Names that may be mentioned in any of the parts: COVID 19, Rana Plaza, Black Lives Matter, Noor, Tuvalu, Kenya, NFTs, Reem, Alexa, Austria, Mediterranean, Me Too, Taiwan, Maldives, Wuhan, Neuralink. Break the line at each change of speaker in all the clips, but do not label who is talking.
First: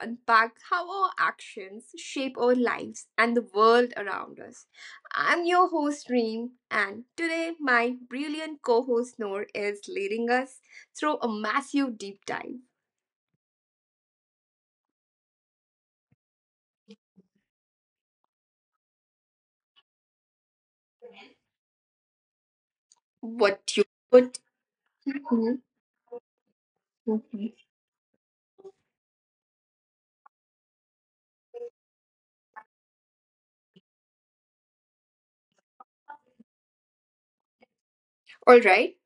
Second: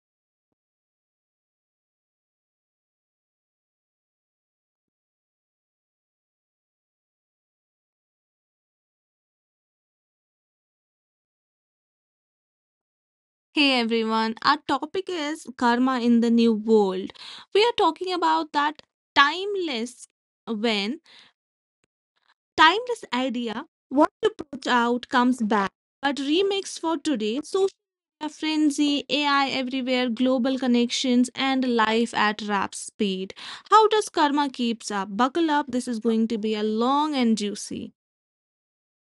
unpack how our actions shape our lives and the world around us. I'm your host, Reem, and today my brilliant co host, Noor, is leading us through a massive deep dive.
Hey everyone, our topic is karma in the new world. We are talking about that timeless when timeless idea
What you
what to
put.
put out comes
Mm-hmm.
back, but remix for today, social media frenzy, AI everywhere, global connections, and life at rap speed. How does karma keeps up? Buckle up, this is going to be a long and juicy.
All right.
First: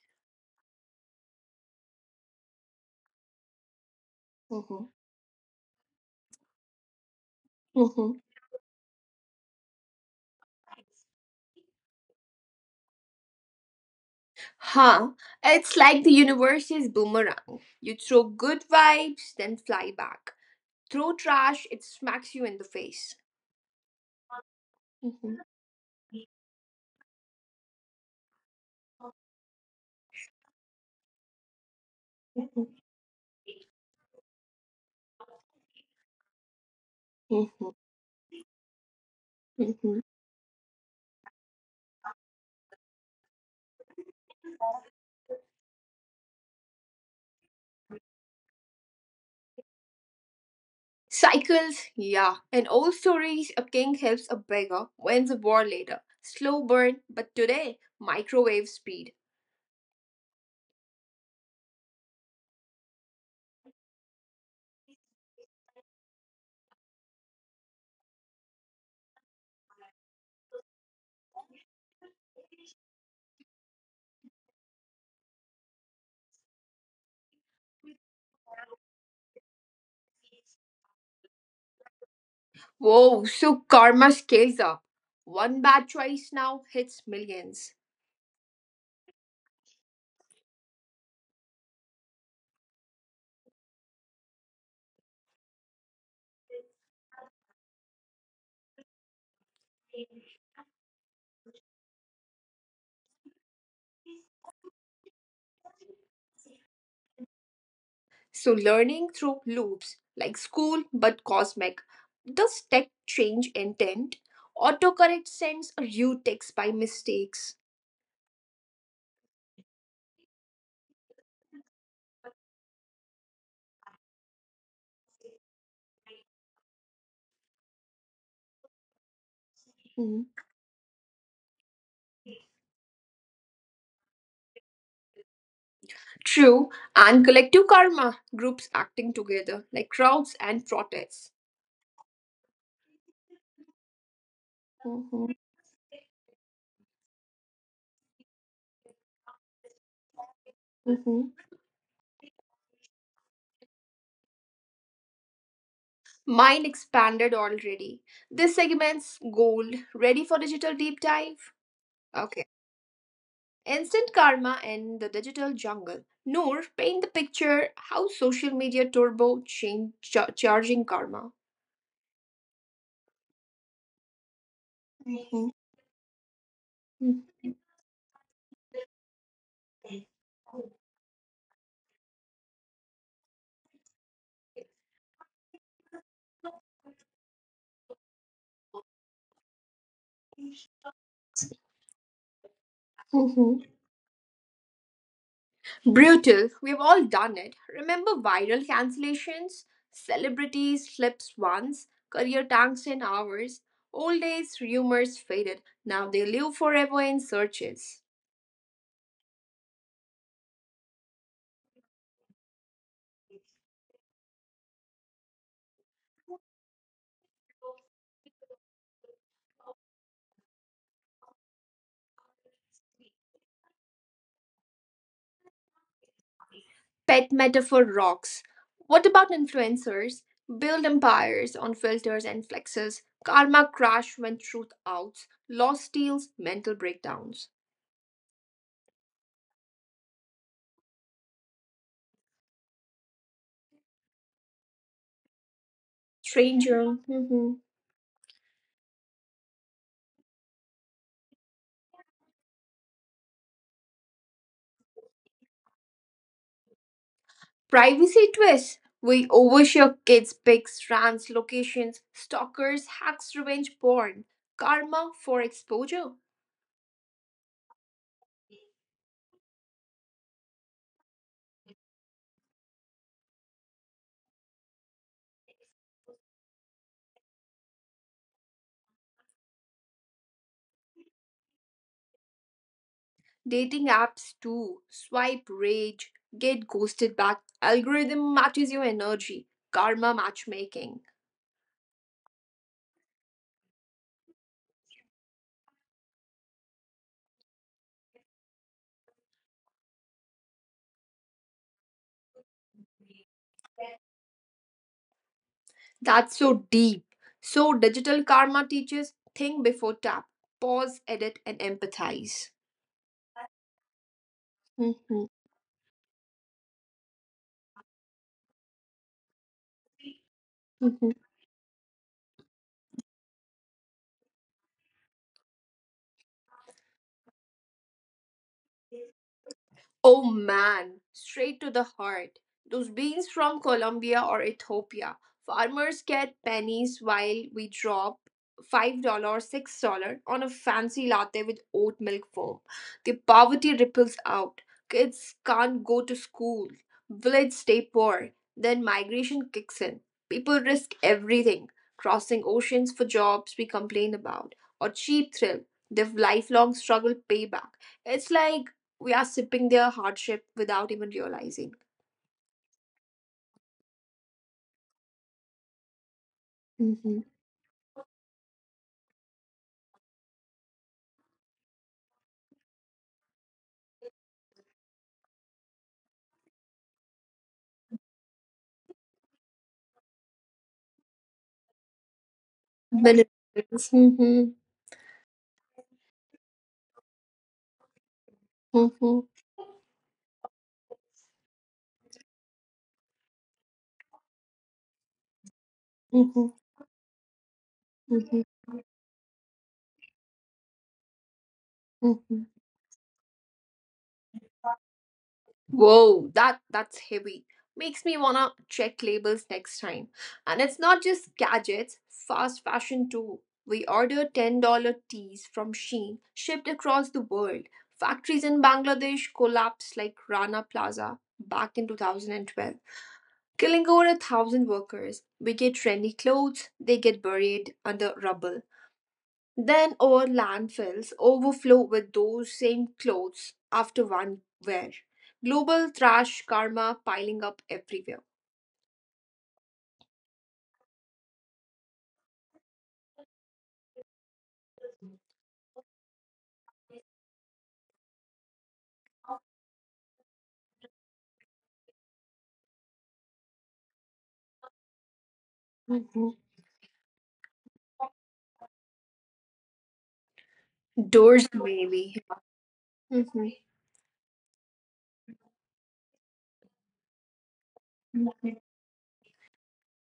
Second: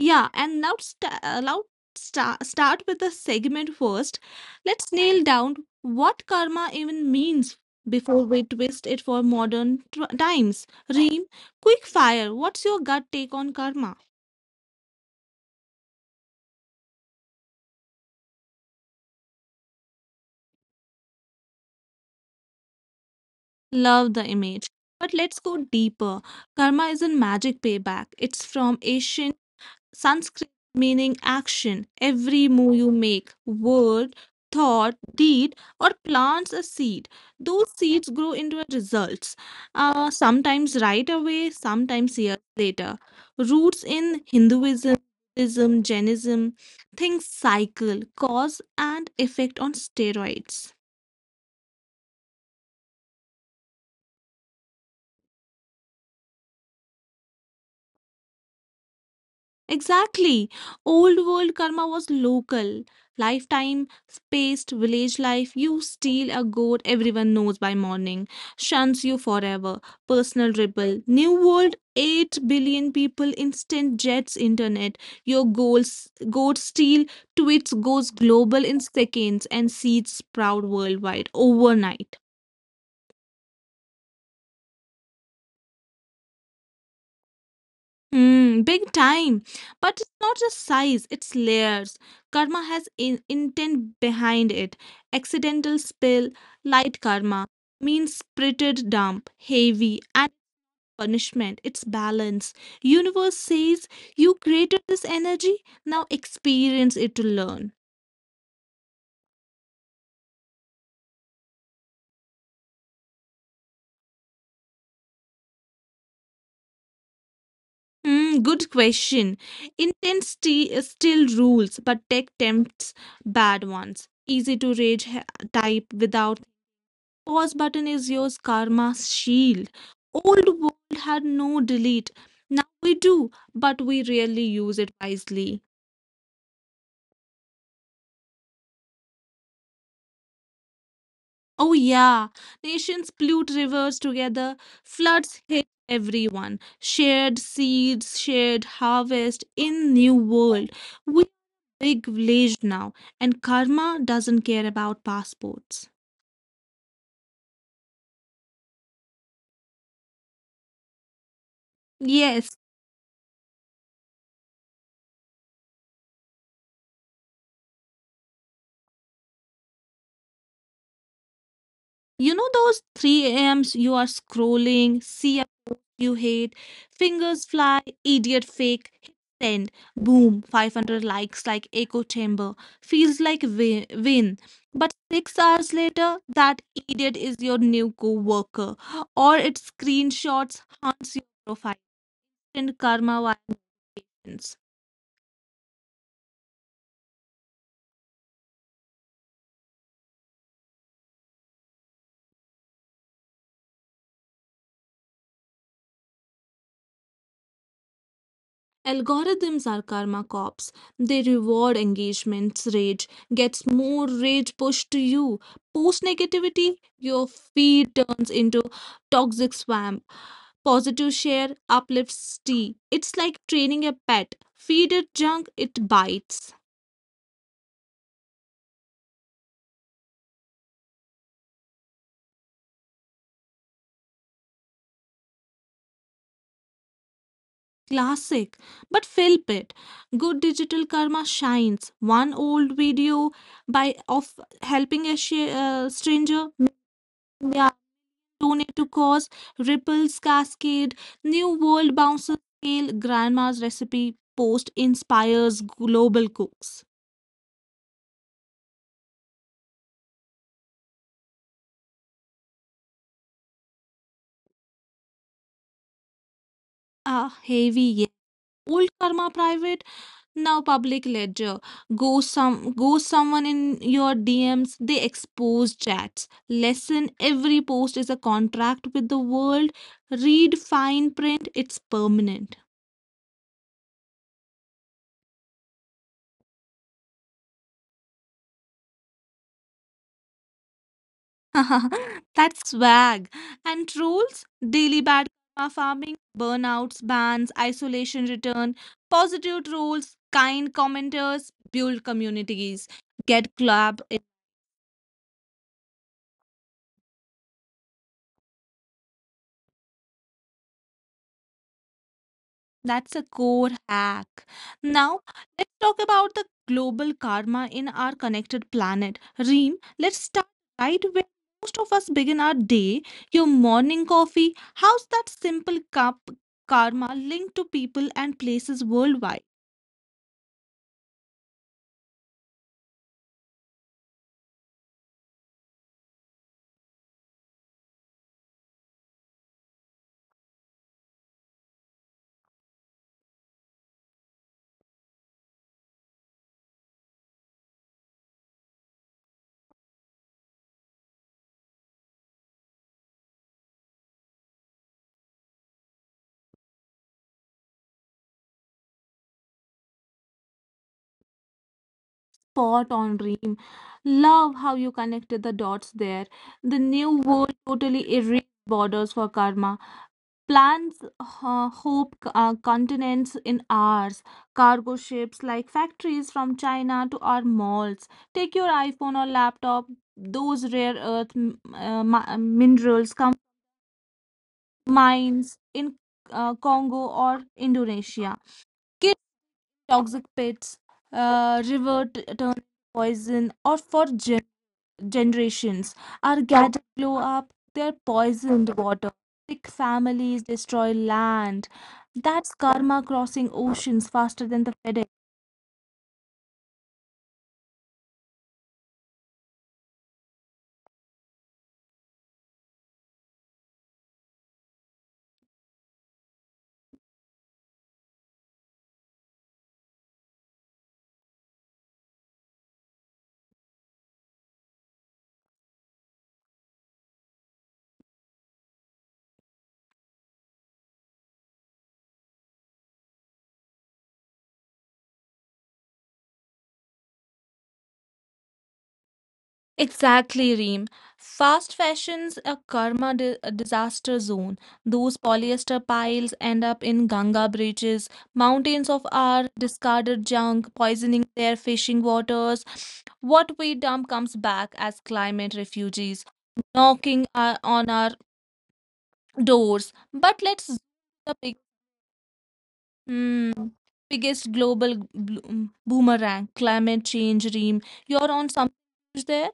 Yeah, and now start with the segment first.
Mhm.
Let's nail down what karma even means
Mhm.
before we twist it for modern times. Reem, quick fire. What's your gut take on karma?
Huh. It's like the universe is boomerang. You throw good vibes, then fly back. Throw trash, it smacks you in the face.
Love the image. But let's
Mhm,
go deeper. Karma isn't magic payback. It's from Asian Sanskrit meaning action. Every
mhm,
move you make, word, thought, deed, or plants a seed. Those
mhm,
seeds grow into results,
mhm.
sometimes right away, sometimes years later. Roots in Hinduism, Buddhism, Jainism, things cycle, cause and effect on steroids.
Cycles, yeah. In old stories, a king helps a beggar, wins a war later. Slow burn, but today, microwave speed.
Exactly. Old world karma was local, lifetime, spaced village life. You steal a goat, everyone knows by morning, shuns you forever. Personal ripple. New world, 8 billion people, instant jets, internet. Your goals, goat steal, tweets goes global in seconds, and seeds sprout worldwide overnight.
Whoa, so karma scales up. One bad choice now hits millions.
Big time. But it's not just size, it's layers. Karma has intent behind it. Accidental spill, light karma, mean spirited dump, heavy, and punishment. It's balance. Universe says you created this energy, now experience it to learn.
So, learning through loops like school but cosmic. Does text change intent? Autocorrect sends a rude text by mistakes.
Good question. Intensity is still rules, but tech tempts bad ones. Easy to rage type without pause button is your karma's shield.
Mm.
Old world had no delete. Now we do, but we rarely use it wisely.
True, and collective karma, groups acting together like crowds and protests.
Oh yeah, nations pollute rivers together,
Mhm,
floods hit everyone. Shared seeds, shared harvest in new world. We are
mhm.
a big village now, and karma doesn't care about passports.
Mine expanded already. This segment's gold. Ready for digital deep dive?
Yes.
Okay. Instant karma and the digital jungle. Noor, paint the picture how social media turbo change charging karma.
You know those 3 a.m.s you are scrolling, see a
Mhm.
post you hate, fingers fly, idiot fake, hit send, boom, 500 likes like echo chamber. Feels like win, win. But 6 hours later, that idiot is your new co-worker. Or it screenshots haunts your profile. And karma
Mhm.
violations.
Brutal. We've all done it. Remember viral cancellations? Celebrities flips once, career tanks in hours. Old days rumors faded. Now they live forever in searches.
Algorithms are karma cops. They reward engagements. Rage gets more rage pushed to you. Post negativity, your feed turns into toxic swamp. Positive share uplifts tea. It's like training a pet. Feed it junk, it bites.
Pet metaphor rocks. What about influencers? Build empires on filters and flexes. Karma crash when truth outs. Lost deals, mental breakdowns.
Classic, but flip it. Good digital karma shines. One old video by of helping a stranger.
Stranger. Mhm.
Yeah. Tornado cause, ripples cascade, new world bounces scale, grandma's recipe post inspires global cooks.
Privacy twists. We overshare kids' pics, rants, locations, stalkers, hacks, revenge porn. Karma for exposure.
Ah, heavy yeah. Old karma private, now public ledger. Go someone in your DMs, they expose chats. Lesson every post is a contract with the world. Read fine print, it's permanent.
Dating apps too. Swipe rage, get ghosted back. Algorithm matches your energy. Karma matchmaking.
That's swag. And rules daily bad karma farming, burnouts, bans, isolation return, positive rules, kind commenters, build communities, get club. It-
That's so deep. So digital karma teaches think before tap, pause, edit, and empathize.
that's a core hack. Now,
Mhm,
let's talk about the global karma in our connected planet. Reem, let's start right
mhm.
where most of us begin our day. Your morning coffee, how's that simple cup karma linked to people and places worldwide?
Oh man, straight to the heart. Those beans from Colombia or Ethiopia. Farmers get pennies while we drop $5, dollars $6 on a fancy latte with oat milk foam. The poverty ripples out. Kids can't go to school. Village stay poor. Then migration kicks in. People risk everything. Crossing oceans for jobs we complain about. Or cheap thrill. The lifelong struggle payback. It's like we are sipping their hardship without even realizing.
Spot on dream. Love how you connected the dots there. The new
Mhm.
world totally erased borders for karma. Plans hope continents in hours. Cargo ships like factories from China to our malls. Take your iPhone or laptop. Those rare earth minerals come
Benefits. Mhm,
mines in Congo or Indonesia. Kids
mhm,
toxic pits, river turn poison, or for generations are
mhm,
gathered to blow up their
mhm,
poisoned water. Sick families destroy land.
mhm.
That's karma crossing oceans faster than the FedEx.
Whoa, that's heavy. Makes me wanna check labels next time. And it's not just gadgets, fast fashion too. We order $10 teas from Shein, shipped across the world. Factories in Bangladesh collapsed like Rana Plaza back in 2012, killing over a thousand workers. We get trendy clothes, they get buried under rubble. Then our landfills overflow with those same clothes after one wear. Global trash karma piling up everywhere.
Exactly, Reem. Fast fashion's a karma a disaster zone. Those polyester piles end up in Ganga bridges. Mountains of our discarded junk poisoning their fishing waters. What we dump comes back as climate
Mhm.
refugees, knocking on our doors. But let's zoom
Doors,
the
maybe.
mm, biggest global boomerang, climate change. Reem,
Mhm.
you're on something there.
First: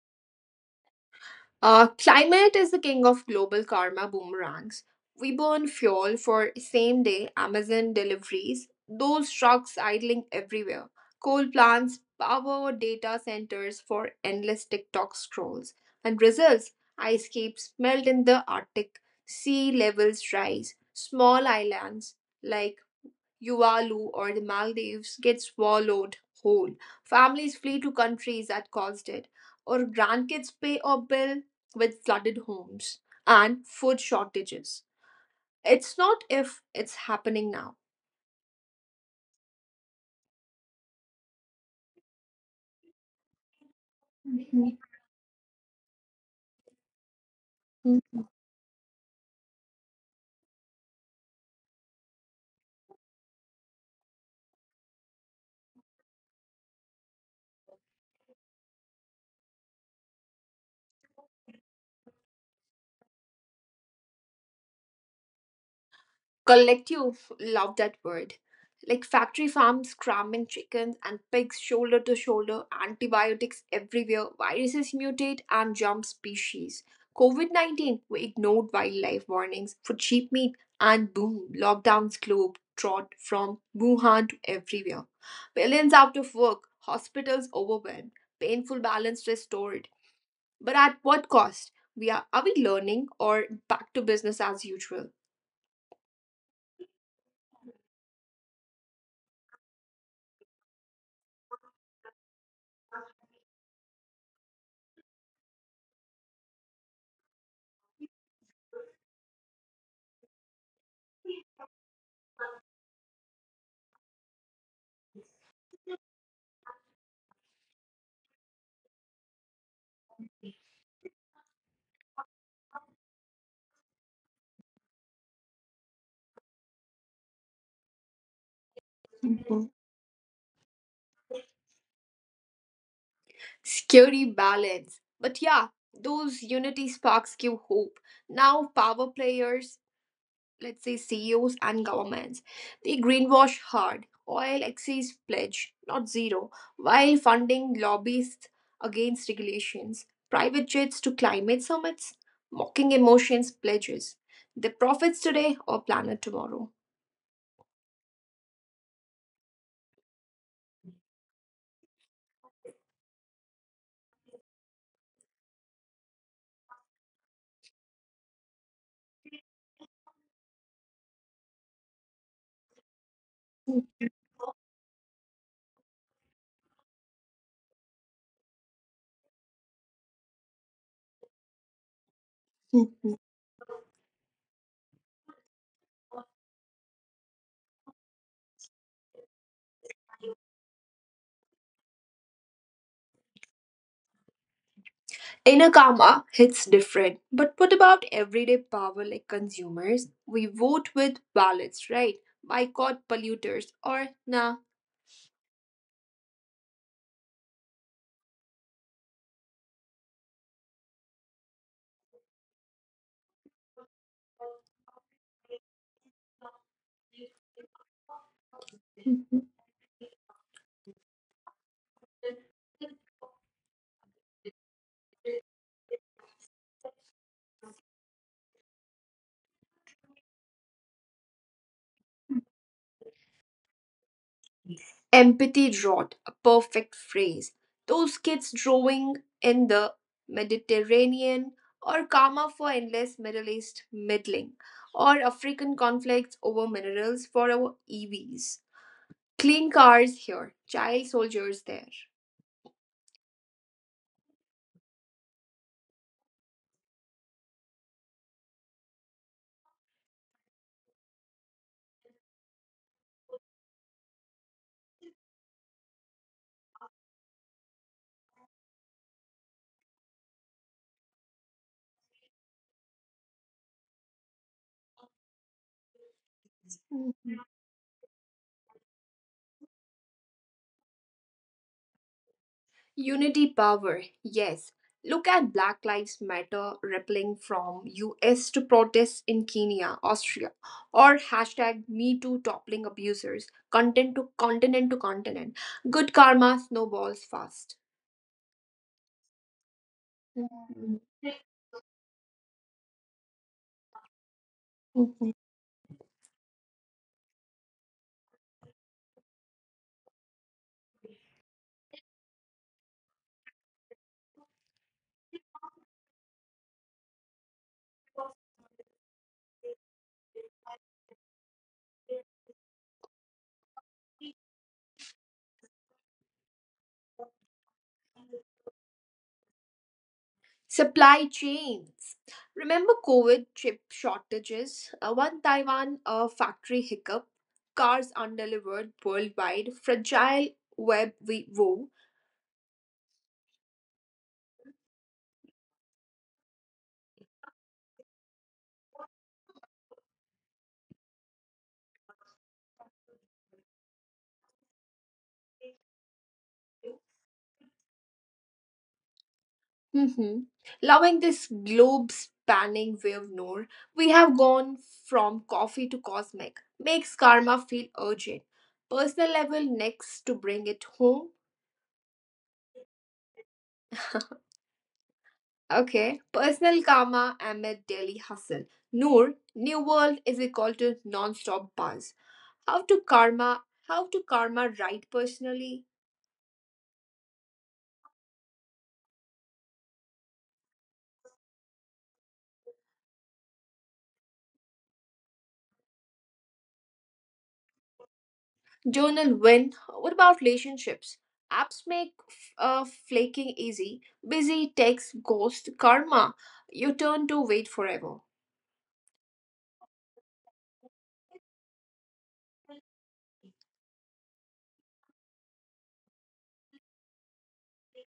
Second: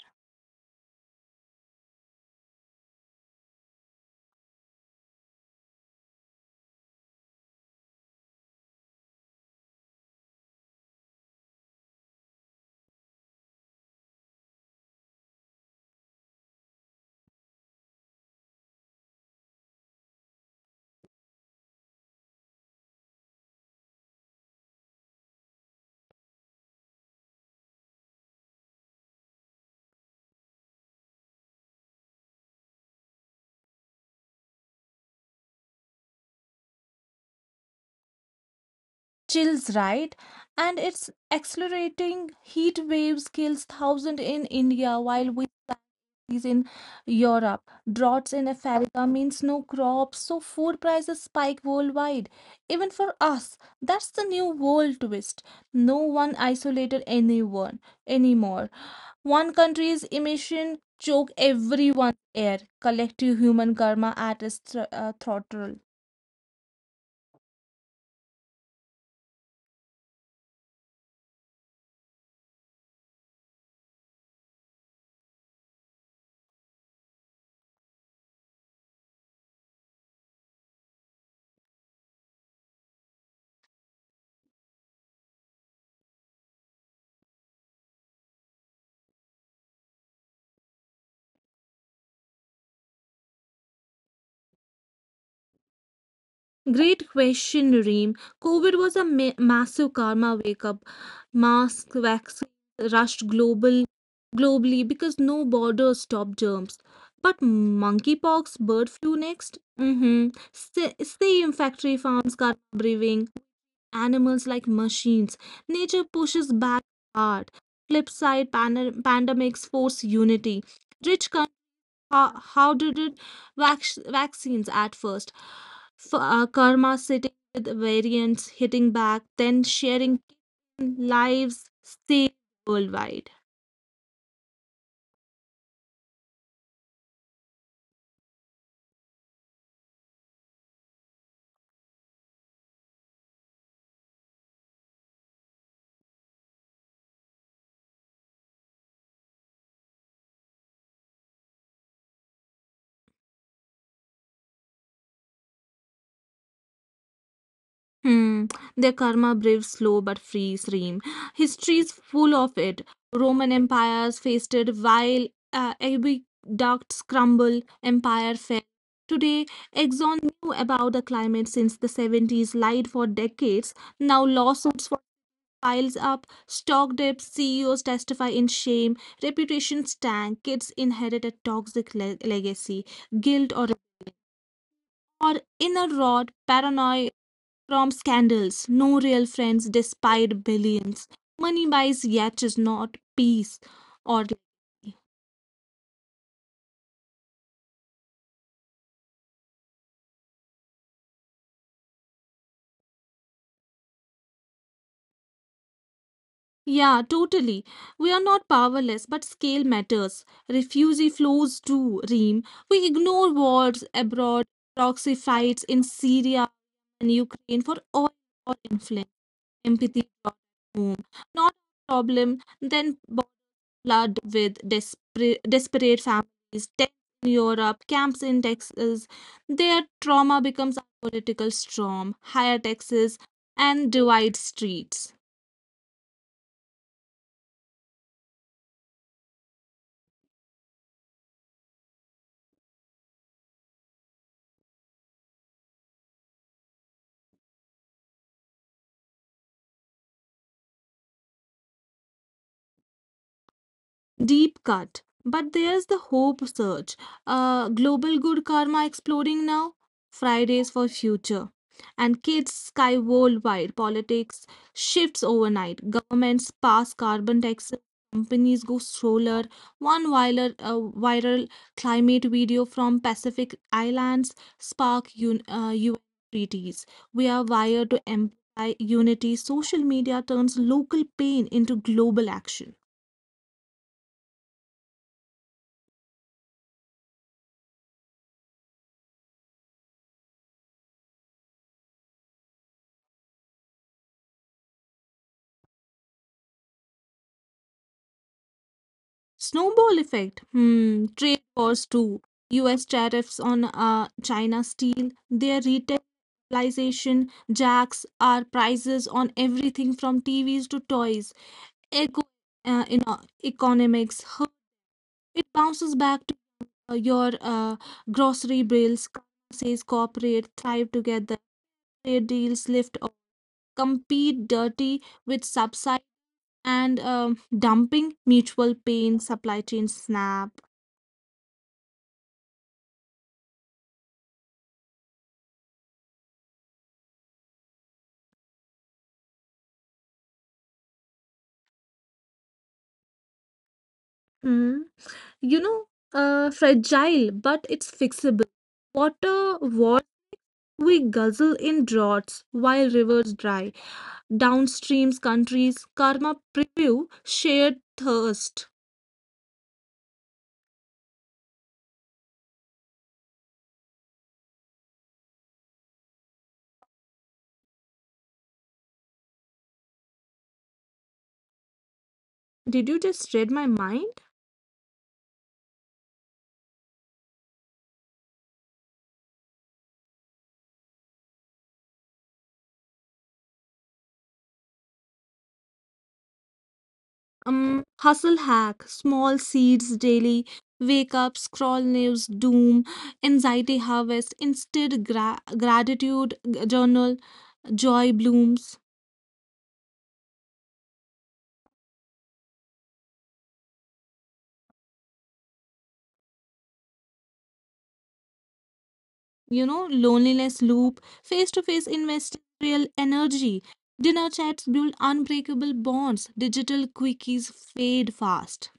Climate is the king of global karma boomerangs. We burn fuel for same day Amazon deliveries, those trucks idling everywhere, coal plants, power data centers for endless TikTok scrolls. And results ice caps melt in the Arctic, sea levels rise, small islands like Tuvalu, or the Maldives get swallowed whole. Families flee to countries that caused it, or grandkids pay a bill with flooded homes and food shortages. It's not if, it's happening now.
Chills right, and its accelerating heat waves kills thousands in
Mhm.
India, while we is in Europe, droughts in Africa means no crops, so food prices spike worldwide even for us. That's the new world twist. No one isolated anyone anymore. One country's emission choke everyone's air, collective human karma at its throttle.
Collective, love that word. Like factory farms cramming chickens and pigs shoulder to shoulder, antibiotics everywhere, viruses mutate and jump species. COVID 19, we ignored wildlife warnings for cheap meat, and boom, lockdowns globe trot from Wuhan to everywhere. Millions out of work, hospitals overwhelmed, painful balance restored. But at what cost? Are we learning or back to business as usual?
Great question, Reem. COVID was a massive karma wake up. Masks, vaccines rushed globally because no borders stopped germs. But monkeypox, bird flu next. Mm-hmm. Same factory farms, karma brewing, animals like machines. Nature pushes back hard. Flip side, pandemics force unity. Rich how did it vaccines at first? Karma sitting with variants, hitting back, then sharing
Mhm.
lives saved worldwide.
Scary balance. But yeah, those unity sparks give hope. Now, power players, let's say CEOs and governments, they greenwash hard. Oil excise pledge, not zero, while funding lobbyists against regulations, private jets to climate summits, mocking emotions pledges. The profits today or planet tomorrow.
Hmm. Their karma brave, slow but free stream. History is full of it. Roman empires faced it while aqueducts crumble, empire fell. Today, Exxon knew about the climate since the 70s, lied for decades. Now lawsuits piles up, stock dips, CEOs testify in shame, reputations tank, kids inherit a toxic legacy, guilt or inner rot, paranoia from scandals, no real friends despite billions. Money buys yet is not peace or.
Inner karma hits different. But what about everyday power like consumers? We vote with ballots, right? Boycott polluters or nah.
Yeah, totally. We are not powerless, but scale matters. Refugee flows too, Reem. We ignore wars abroad, proxy fights in Syria and Ukraine for all our influence.
Mhm.
Empathy brought home. Not a problem, then blood with desperate families, tents in Europe, camps in Texas. Their trauma becomes a political storm, higher taxes, and divide streets.
Empathy drought, a perfect phrase. Those kids drawing in the Mediterranean or karma for endless Middle East meddling or African conflicts over minerals for our EVs. Clean cars here, child soldiers there.
Deep cut. But there's the hope search. Global good karma exploding now. Fridays for future. And kids sky worldwide. Politics shifts overnight. Governments pass carbon taxes. Companies go solar. One viral climate video from Pacific Islands spark UN treaties. We are
Mhm.
wired to amplify unity. Social media turns local pain into global action.
Unity power, yes. Look at Black Lives Matter rippling from US to protests in Kenya, Austria, or hashtag Me Too toppling abusers, content to continent to continent. Good karma snowballs fast.
Snowball effect. Hmm. Trade
Mhm.
wars too. U.S. tariffs on China steel, their
Mhm.
retailization jacks our prices on everything from TVs to toys. Eco uh, in uh, economics. How it bounces back to your grocery bills. Says cooperate, thrive together. Trade deals lift off. Compete dirty with subside and dumping. Mutual pain. Supply chain snap.
Supply chains. Remember COVID chip shortages? One Taiwan factory hiccup, cars undelivered worldwide, fragile web we wove.
Hmm. you know, fragile, but it's fixable. Water wars we guzzle in droughts while rivers dry. Downstreams countries karma preview shared thirst.
Mm-hmm. Loving this globe spanning wave nor, we have gone from coffee to cosmic. Makes karma feel urgent. Personal level next to bring it home.
Did you just read my mind?
Okay, personal karma amid daily hustle. Noor, new world is equal to non-stop buzz. How to karma? How to karma right personally?
Hustle hack, small seeds daily, wake up, scroll news, doom, anxiety harvest, instead gratitude journal, joy blooms.
Journal win. What about relationships? Apps make flaking easy. Busy text ghost karma. You turn to wait forever.
Loneliness loop, face to face investing real energy. Dinner chats build unbreakable bonds. Digital quickies fade fast.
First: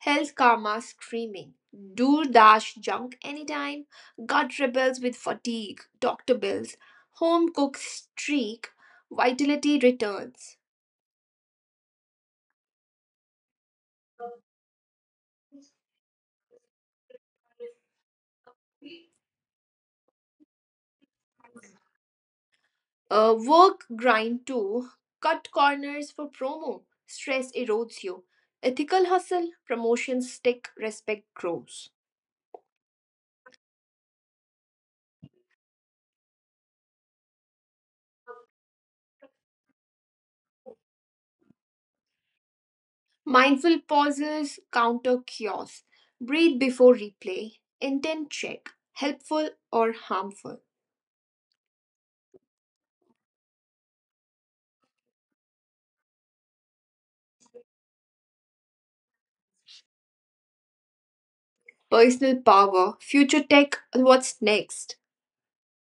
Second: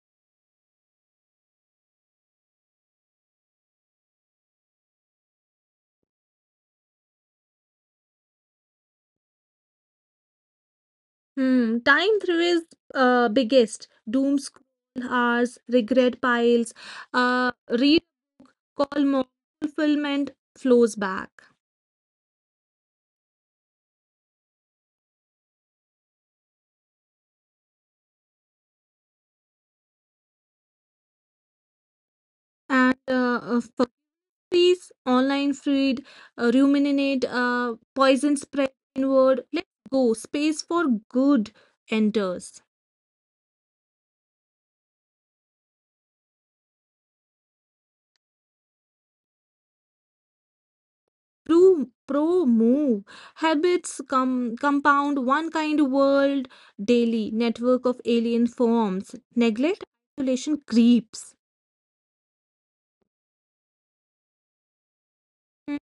Health Karma screaming. Do dash junk anytime. Gut rebels with fatigue. Doctor bills. Home cook streak. Vitality returns.
Hmm, time through is biggest. Doom scroll hours, regret piles, read call more, fulfillment flows back.
Work grind too. Cut corners for promo. Stress erodes you. Ethical hustle. Promotions stick. Respect grows.
And for peace, online feed, ruminate, poison spread inward. Let's go. Space for good enters.
Mindful pauses counter chaos. Breathe before replay. Intent check. Helpful or harmful.
Pro move. Habits compound one kind world daily, network of alien forms. Neglect, isolation creeps.
Personal power. Future tech. What's next?
Hmm.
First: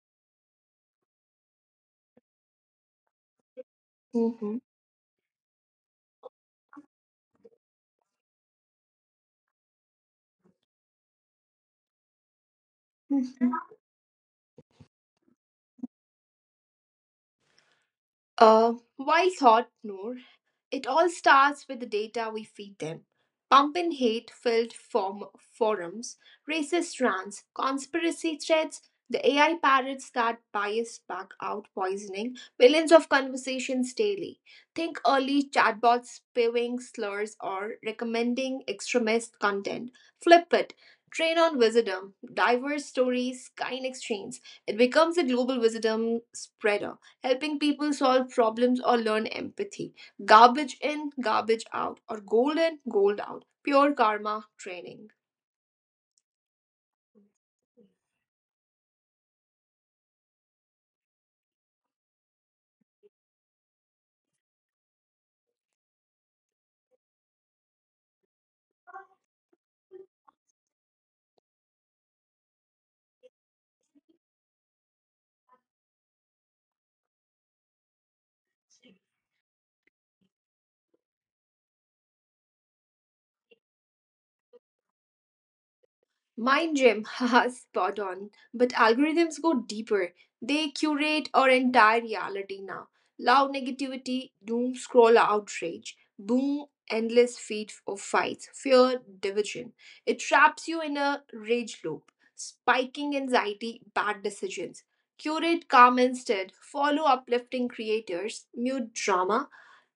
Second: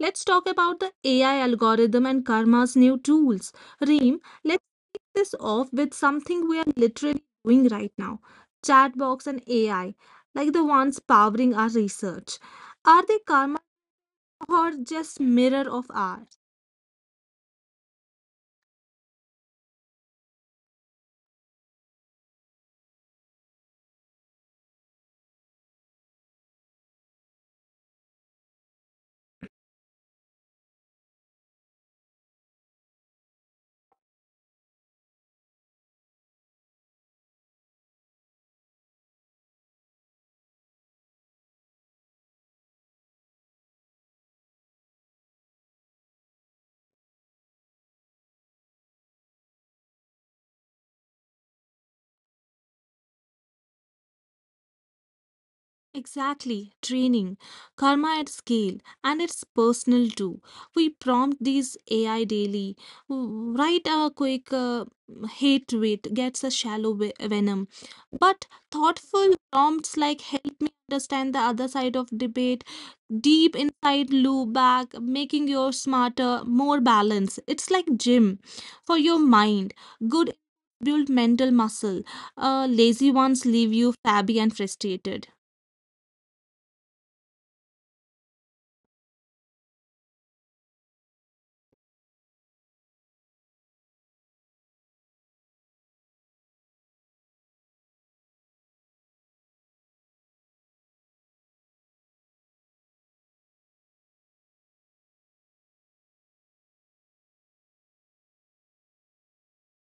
Let's talk about the AI algorithm and karma's new tools. Reem,
hmm
let's kick this off with something we are literally doing right now. Chatbox and AI, like the ones powering our research. Are they karma or just mirror of our?
Uh, Wise thought, Noor. It all starts with the data we feed them. Pump in hate filled forums, racist rants, conspiracy threats, the AI parrots that bias back out poisoning millions of conversations daily. Think early chatbots spewing slurs or recommending extremist content. Flip it. Train on wisdom, diverse stories, kind exchange. It becomes a global wisdom spreader, helping people solve problems or learn empathy. Garbage in, garbage out, or gold in, gold out. Pure karma training.
Exactly, training, karma at scale, and it's personal too. We prompt these AI daily. W- write a quick hate tweet gets a shallow venom, but thoughtful prompts like help me understand the other side of debate, deep inside loop back, making you smarter, more balanced. It's like gym for your mind. Good build mental muscle. Lazy ones leave you flabby and frustrated.
Mind gym, haha, spot on. But algorithms go deeper. They curate our entire reality now. Loud negativity, doom scroll outrage, boom, endless feed of fights, fear, division. It traps you in a rage loop, spiking anxiety, bad decisions. Curate calm instead. Follow uplifting creators, mute drama.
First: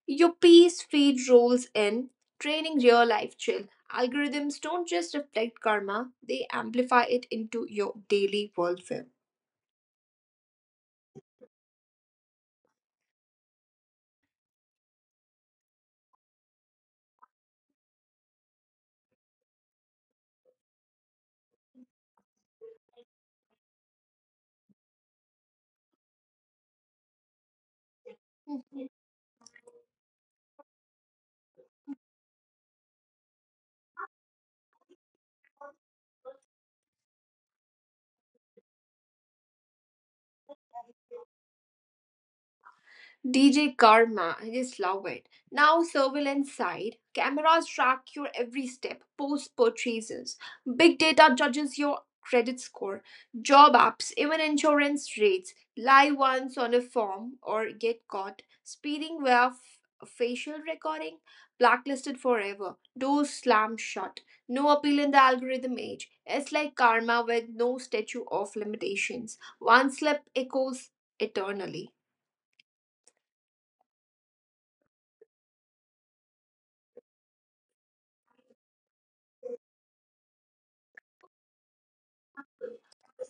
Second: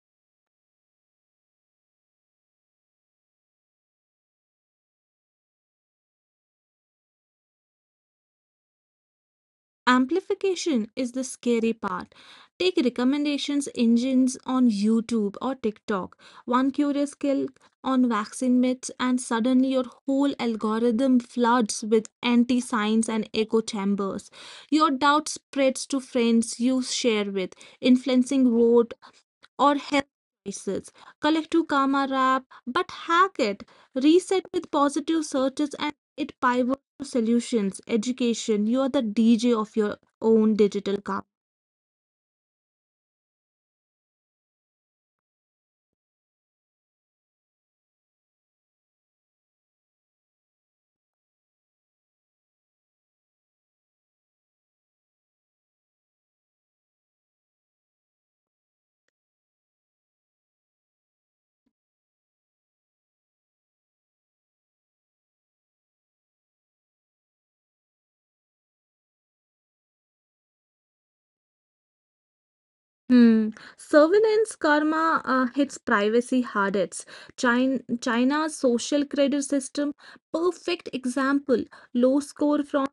Your piece feed rolls in, training real life chill. Algorithms don't just reflect karma, they amplify it into your daily worldview.
Amplification is the scary part. Take recommendations engines on YouTube or TikTok. One curious click on vaccine myths, and suddenly your whole algorithm floods with anti science and echo chambers. Your doubt spreads to friends you share with, influencing vote or health crisis. Collect to Karma Wrap, but hack it. Reset with positive searches and it pivots to solutions, education. You are the DJ of your own digital karma.
DJ Karma, I just love it. Now, surveillance side, cameras track your every step, post purchases, big data judges your credit score, job apps, even insurance rates, lie once on a form or get caught, speeding via facial recording, blacklisted forever, doors slam shut, no appeal in the algorithm age. It's like karma with no statute of limitations. One slip echoes eternally.
Hmm. Surveillance karma hits privacy hardest. China's social credit system, perfect example. Low score from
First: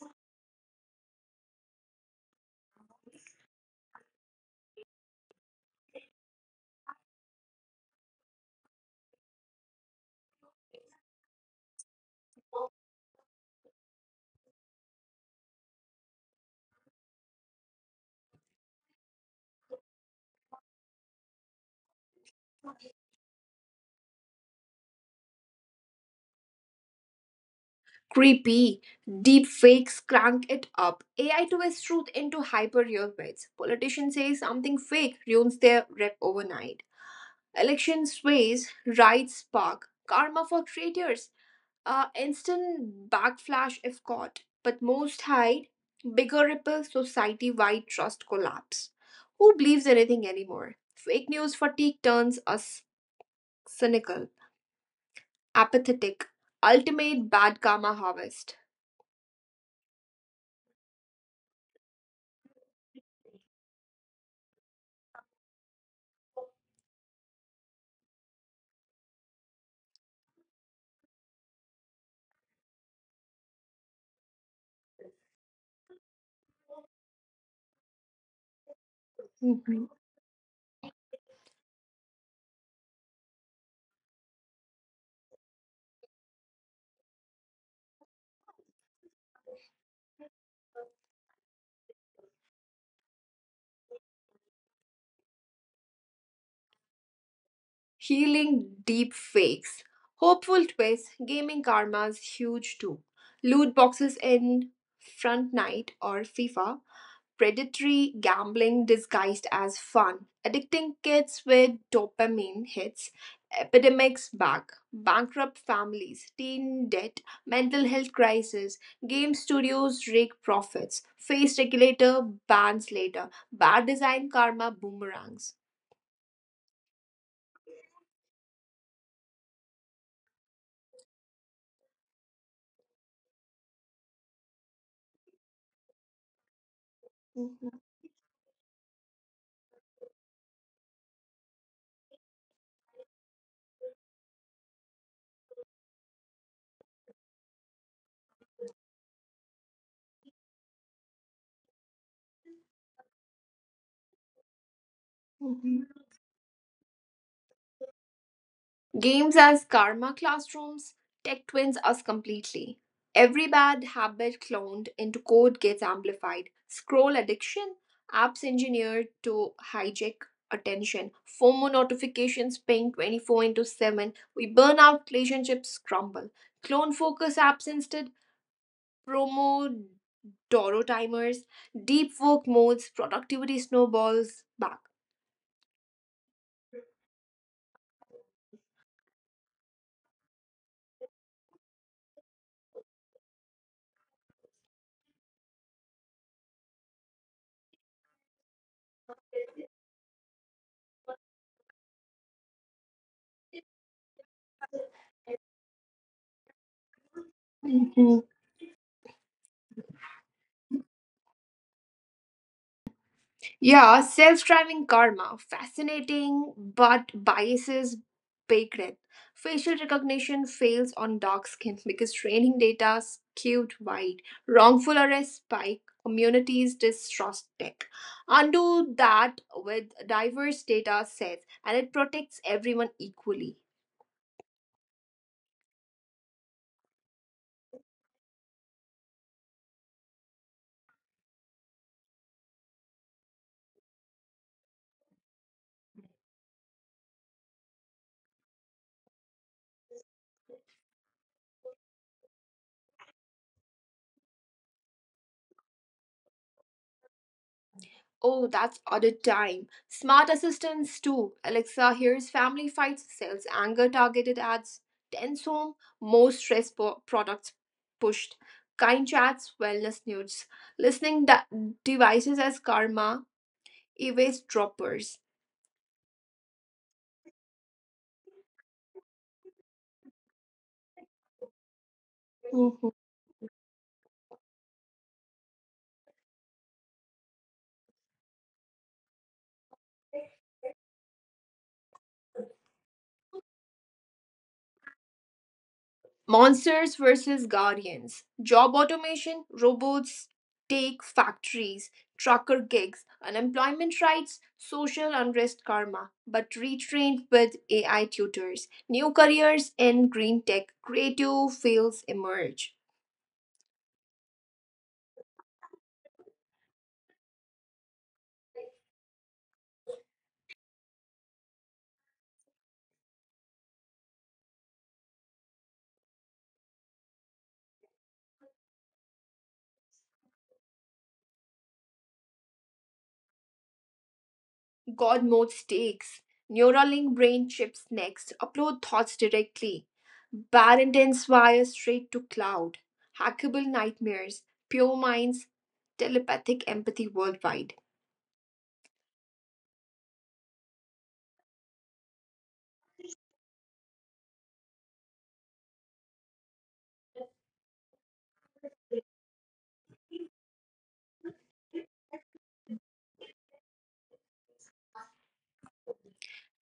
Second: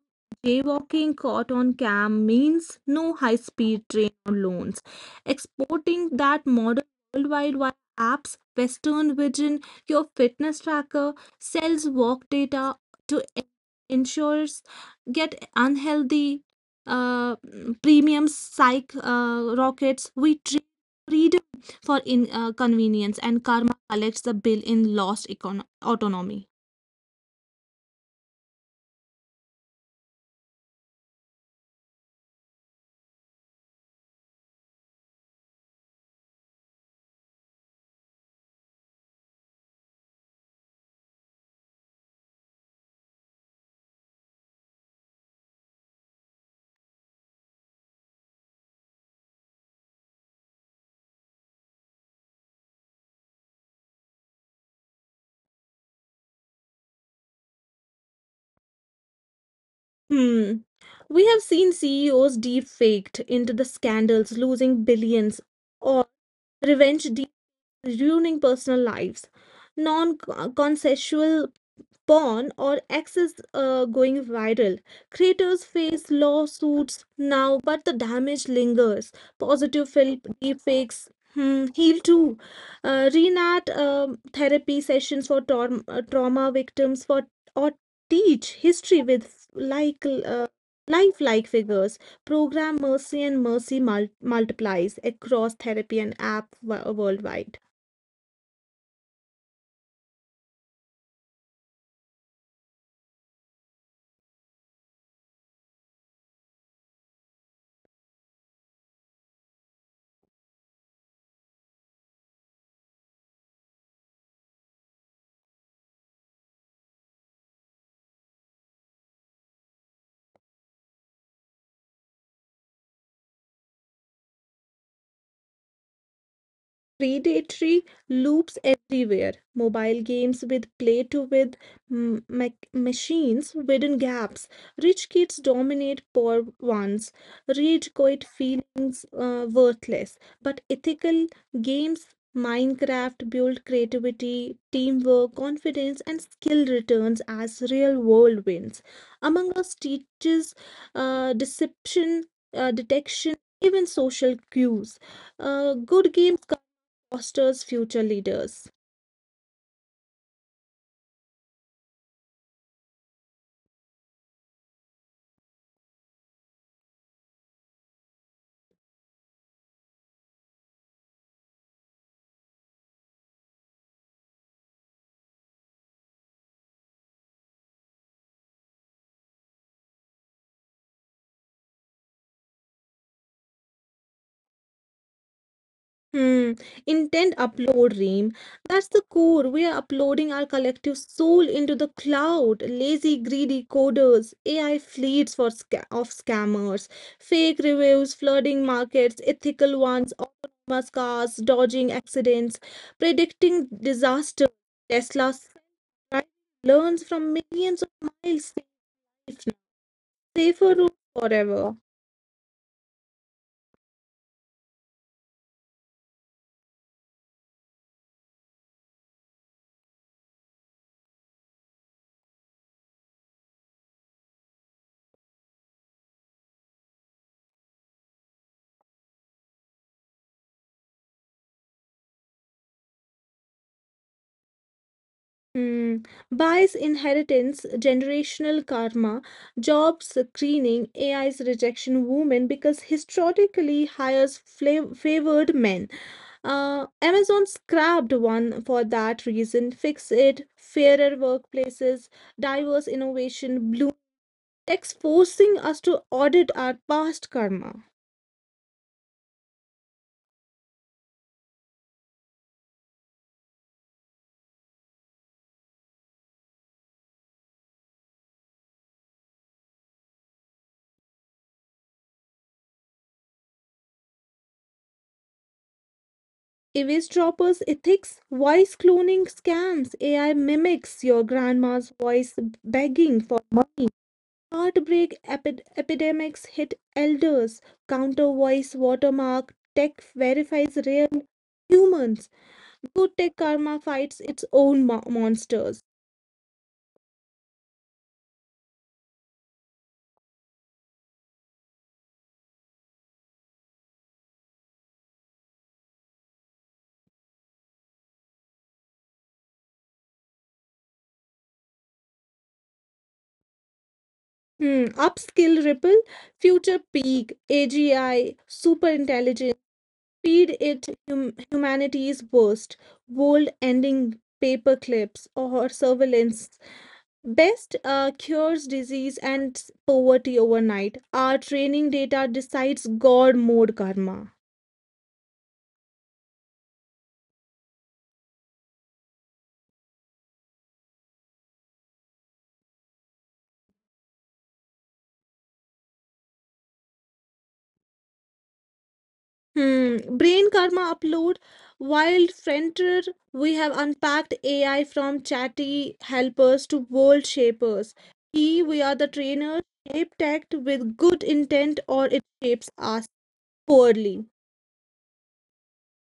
jaywalking caught on cam means no high-speed train or loans. Exporting that model worldwide via apps, Western Vision, your fitness tracker, sells walk data to insurers, get unhealthy uh, premium psych rockets. We trade freedom for in convenience, and karma collects the bill in lost autonomy.
Creepy. Deep fakes crank it up. AI twists truth into hyper real bits. Politician says something fake ruins their rep overnight. Election sways, riots spark. Karma for traitors. Instant backflash if caught. But most hide. Bigger ripple society wide trust collapse. Who believes anything anymore? Fake news fatigue turns us cynical, apathetic. Ultimate bad karma harvest.
Hmm. We have seen CEOs defaked into the scandals, losing billions, or revenge deals ruining personal lives. Non-consensual porn or access going viral. Creators face lawsuits now, but the damage lingers. Positive
Mm-hmm.
deepfakes hmm, heal too. Renat therapy sessions for trauma victims for or teach history with lifelike figures. Program Mercy and Mercy multiplies across therapy and app worldwide.
Healing deep fakes. Hopeful twist, gaming karma's huge too. Loot boxes in Front Night or FIFA. Predatory gambling disguised as fun. Addicting kids with dopamine hits. Epidemics back. Bankrupt families. Teen debt. Mental health crisis. Game studios rake profits. Face regulator bans later. Bad design karma boomerangs.
Predatory loops everywhere. Mobile games with play to with machines widen gaps. Rich kids dominate poor ones. Rage
Mhm.
quit feelings worthless. But ethical games, Minecraft build creativity, teamwork, confidence, and skill returns as real world wins. Among us teaches deception, detection, even social cues. Good
Mhm.
games fosters future leaders.
Games as karma classrooms, tech twins us completely. Every bad habit cloned into code gets amplified. Scroll addiction, apps engineered to hijack attention. FOMO notifications ping 24 into 7. We burn out, relationships crumble. Clone focus apps instead, promo Doro timers, deep work modes, productivity snowballs back.
Hmm. Intent upload, Reem. That's the core. We are uploading our collective soul into the cloud. Lazy, greedy coders, AI fleets for sca- of scammers, fake reviews, flooding markets, ethical ones, autonomous cars, dodging accidents, predicting disaster. Tesla self-driving learns from millions of miles safe, safer route forever.
Yeah, self driving karma. Fascinating, but biases baked in. Facial recognition fails on dark skin because training data skewed white. Wrongful arrest spike. Communities distrust tech. Undo that with diverse data sets and it protects everyone equally.
Hmm. Bias inheritance, generational karma, job screening, AI's rejection, women, because historically hires favored men. Amazon scrapped one for that reason. Fix it, fairer workplaces, diverse innovation, blue techs forcing us to audit our past karma.
Oh, that's audit time. Smart assistants too. Alexa hears family fights, sells anger targeted ads, tends home, more stress products pushed, kind chats, wellness nudes, listening devices as karma, evades droppers.
Evis droppers, ethics, voice cloning scams, AI mimics your grandma's voice begging
Mhm.
for money. Heartbreak epidemics hit elders. Counter voice watermark tech verifies rare humans. Good tech karma fights its own monsters.
Monsters versus Guardians. Job automation, robots take factories, trucker gigs, unemployment rights, social unrest karma, but retrained with AI tutors. New careers in green tech, creative fields emerge.
Hmm. Upskill ripple, future peak, AGI, super intelligence, feed it humanity's worst, bold ending paper clips or surveillance. Best cures disease and poverty overnight. Our training data decides God mode karma.
God mode stakes. Neuralink brain chips next. Upload thoughts directly. Bad intents straight to cloud. Hackable nightmares. Pure minds. Telepathic empathy worldwide.
Hmm. Brain karma upload. Wild frontier. We have unpacked AI from chatty helpers to world shapers. He, we are the trainer, shape tech with good intent, or it shapes us poorly.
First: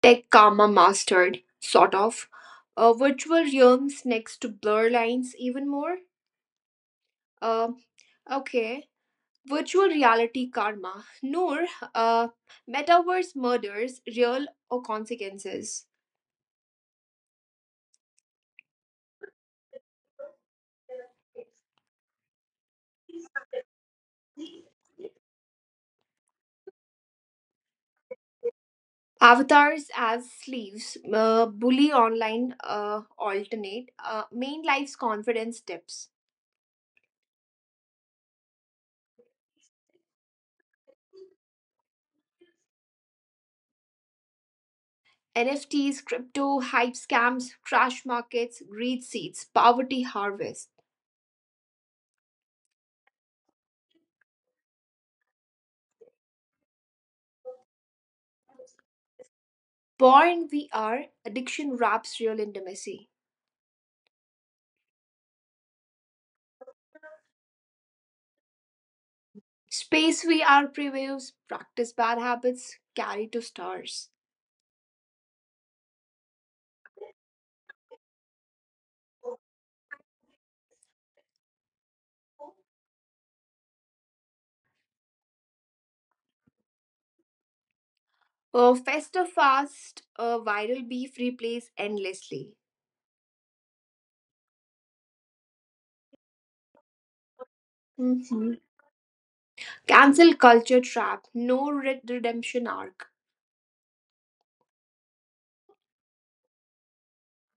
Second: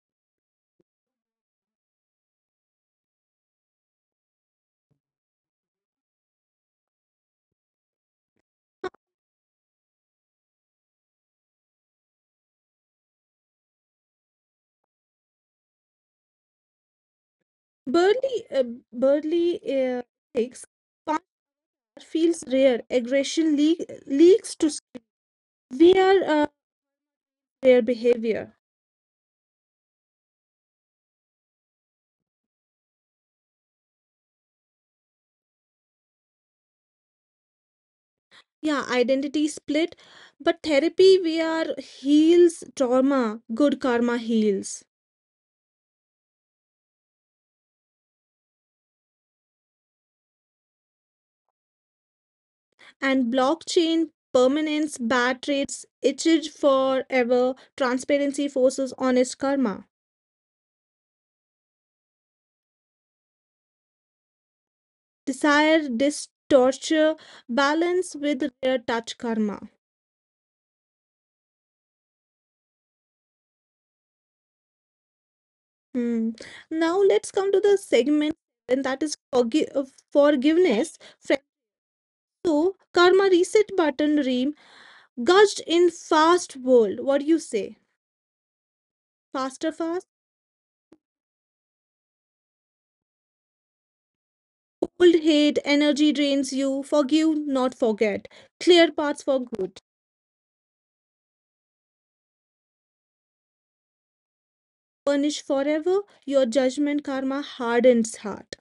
Tech karma mastered, sort of. Virtual realms next to blur lines even more. Uh, okay. Virtual reality karma. Noor, uh, metaverse murders, real or consequences?
Burly, uh, burly takes. Punch feels rare. Aggression leaks to. We are. Their behavior.
Avatars as sleeves, bully online alternate, main life's confidence tips.
Yeah, identity split, but therapy where heals trauma, good karma heals.
NFTs, crypto, hype scams, crash markets, greed seeds, poverty harvest.
And blockchain permanence, bad traits, itched forever, transparency forces honest karma.
Born VR, addiction wraps real intimacy.
Desire this balance with rare touch karma.
Space VR previews, practice bad habits, carry to stars.
Hmm. Now let's come to the segment, and that is forgiveness. Friends, so karma reset button re gushed in fast world. What do you say? Faster fast?
Festa fast, viral beef replays endlessly.
Old hate, energy drains you. Forgive, not forget. Clear paths for
Mhm.
good.
Cancel culture trap, no redemption arc.
Punish forever. Your judgment karma hardens heart.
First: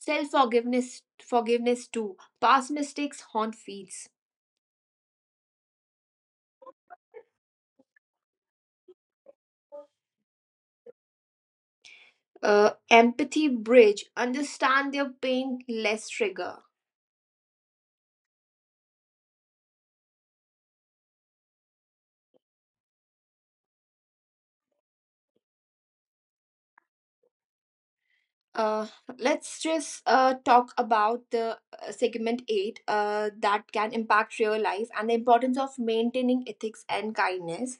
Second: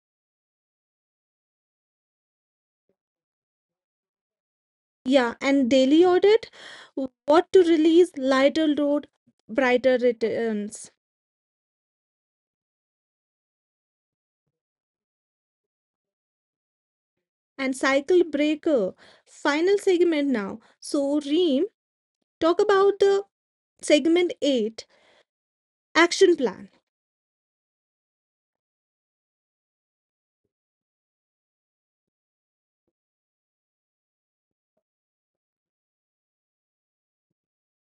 Self forgiveness, forgiveness too. Past mistakes haunt feeds.
Yeah, and daily audit. What to release? Lighter load, brighter returns.
Empathy bridge, understand their pain, less trigger.
And cycle breaker. Final segment now. So, Reem, talk about the segment 8 action plan.
Uh, let's just talk about the segment 8 that can impact real life and the importance of maintaining ethics and kindness.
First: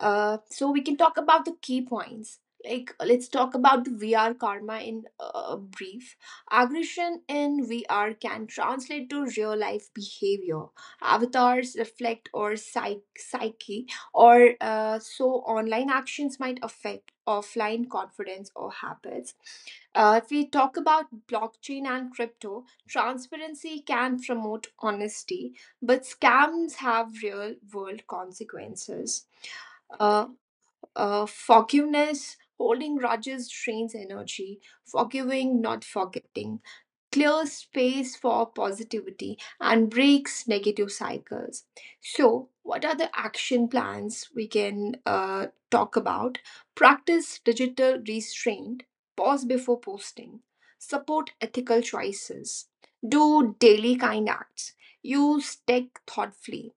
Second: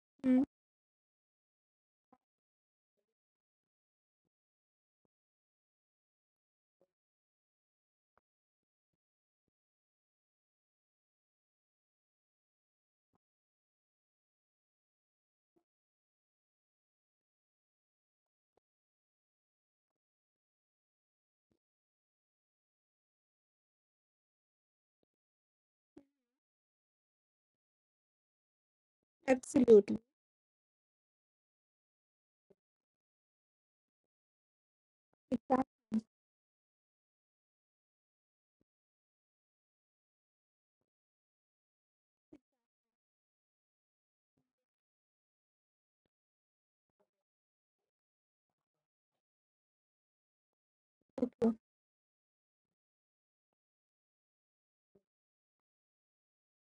Hmm.
So we can talk about the key points. Like let's talk about the VR karma in brief. Aggression in VR can translate to real life behavior. Avatars reflect or psyche or so online actions might affect offline confidence or habits if we talk about blockchain and crypto, transparency can promote honesty, but scams have real world consequences.
Absolutely.
Uh, forgiveness, holding grudges drains energy, forgiving, not forgetting clears space for positivity and breaks negative cycles. So, what are the action plans we can talk about? Practice digital restraint, pause before posting, support
Exactly.
ethical choices, do daily kind acts, use tech thoughtfully,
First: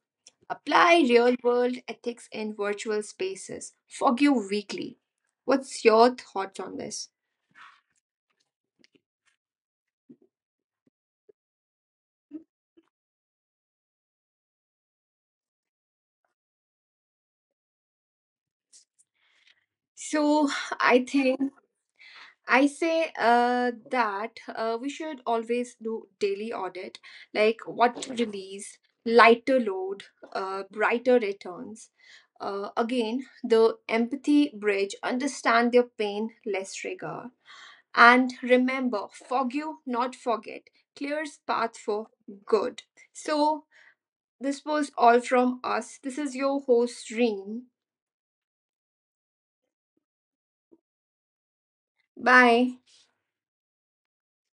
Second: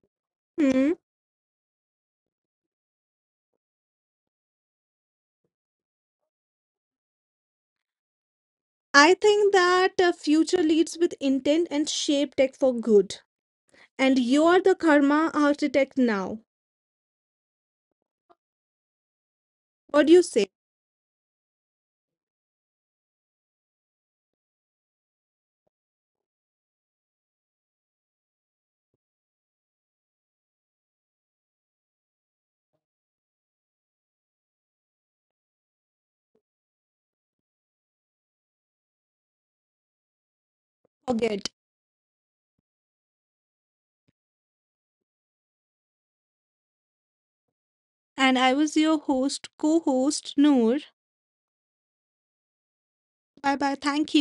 Hmm.
apply real world ethics in virtual spaces, forgive weekly. What's your thoughts on this?
I think that future leads with intent and shape tech for good. And you are the karma architect now.
So,
What do you say?
I think I say that we should always do daily audit, like what to release, lighter load, brighter returns. Again, the empathy bridge, understand their pain, less rigor. And remember, forgive, not forget, clears path
Forget.
for good. So, this was all from us. This is your host, Reem.
And I was your co host, Noor.
Bye.
Bye bye. Thank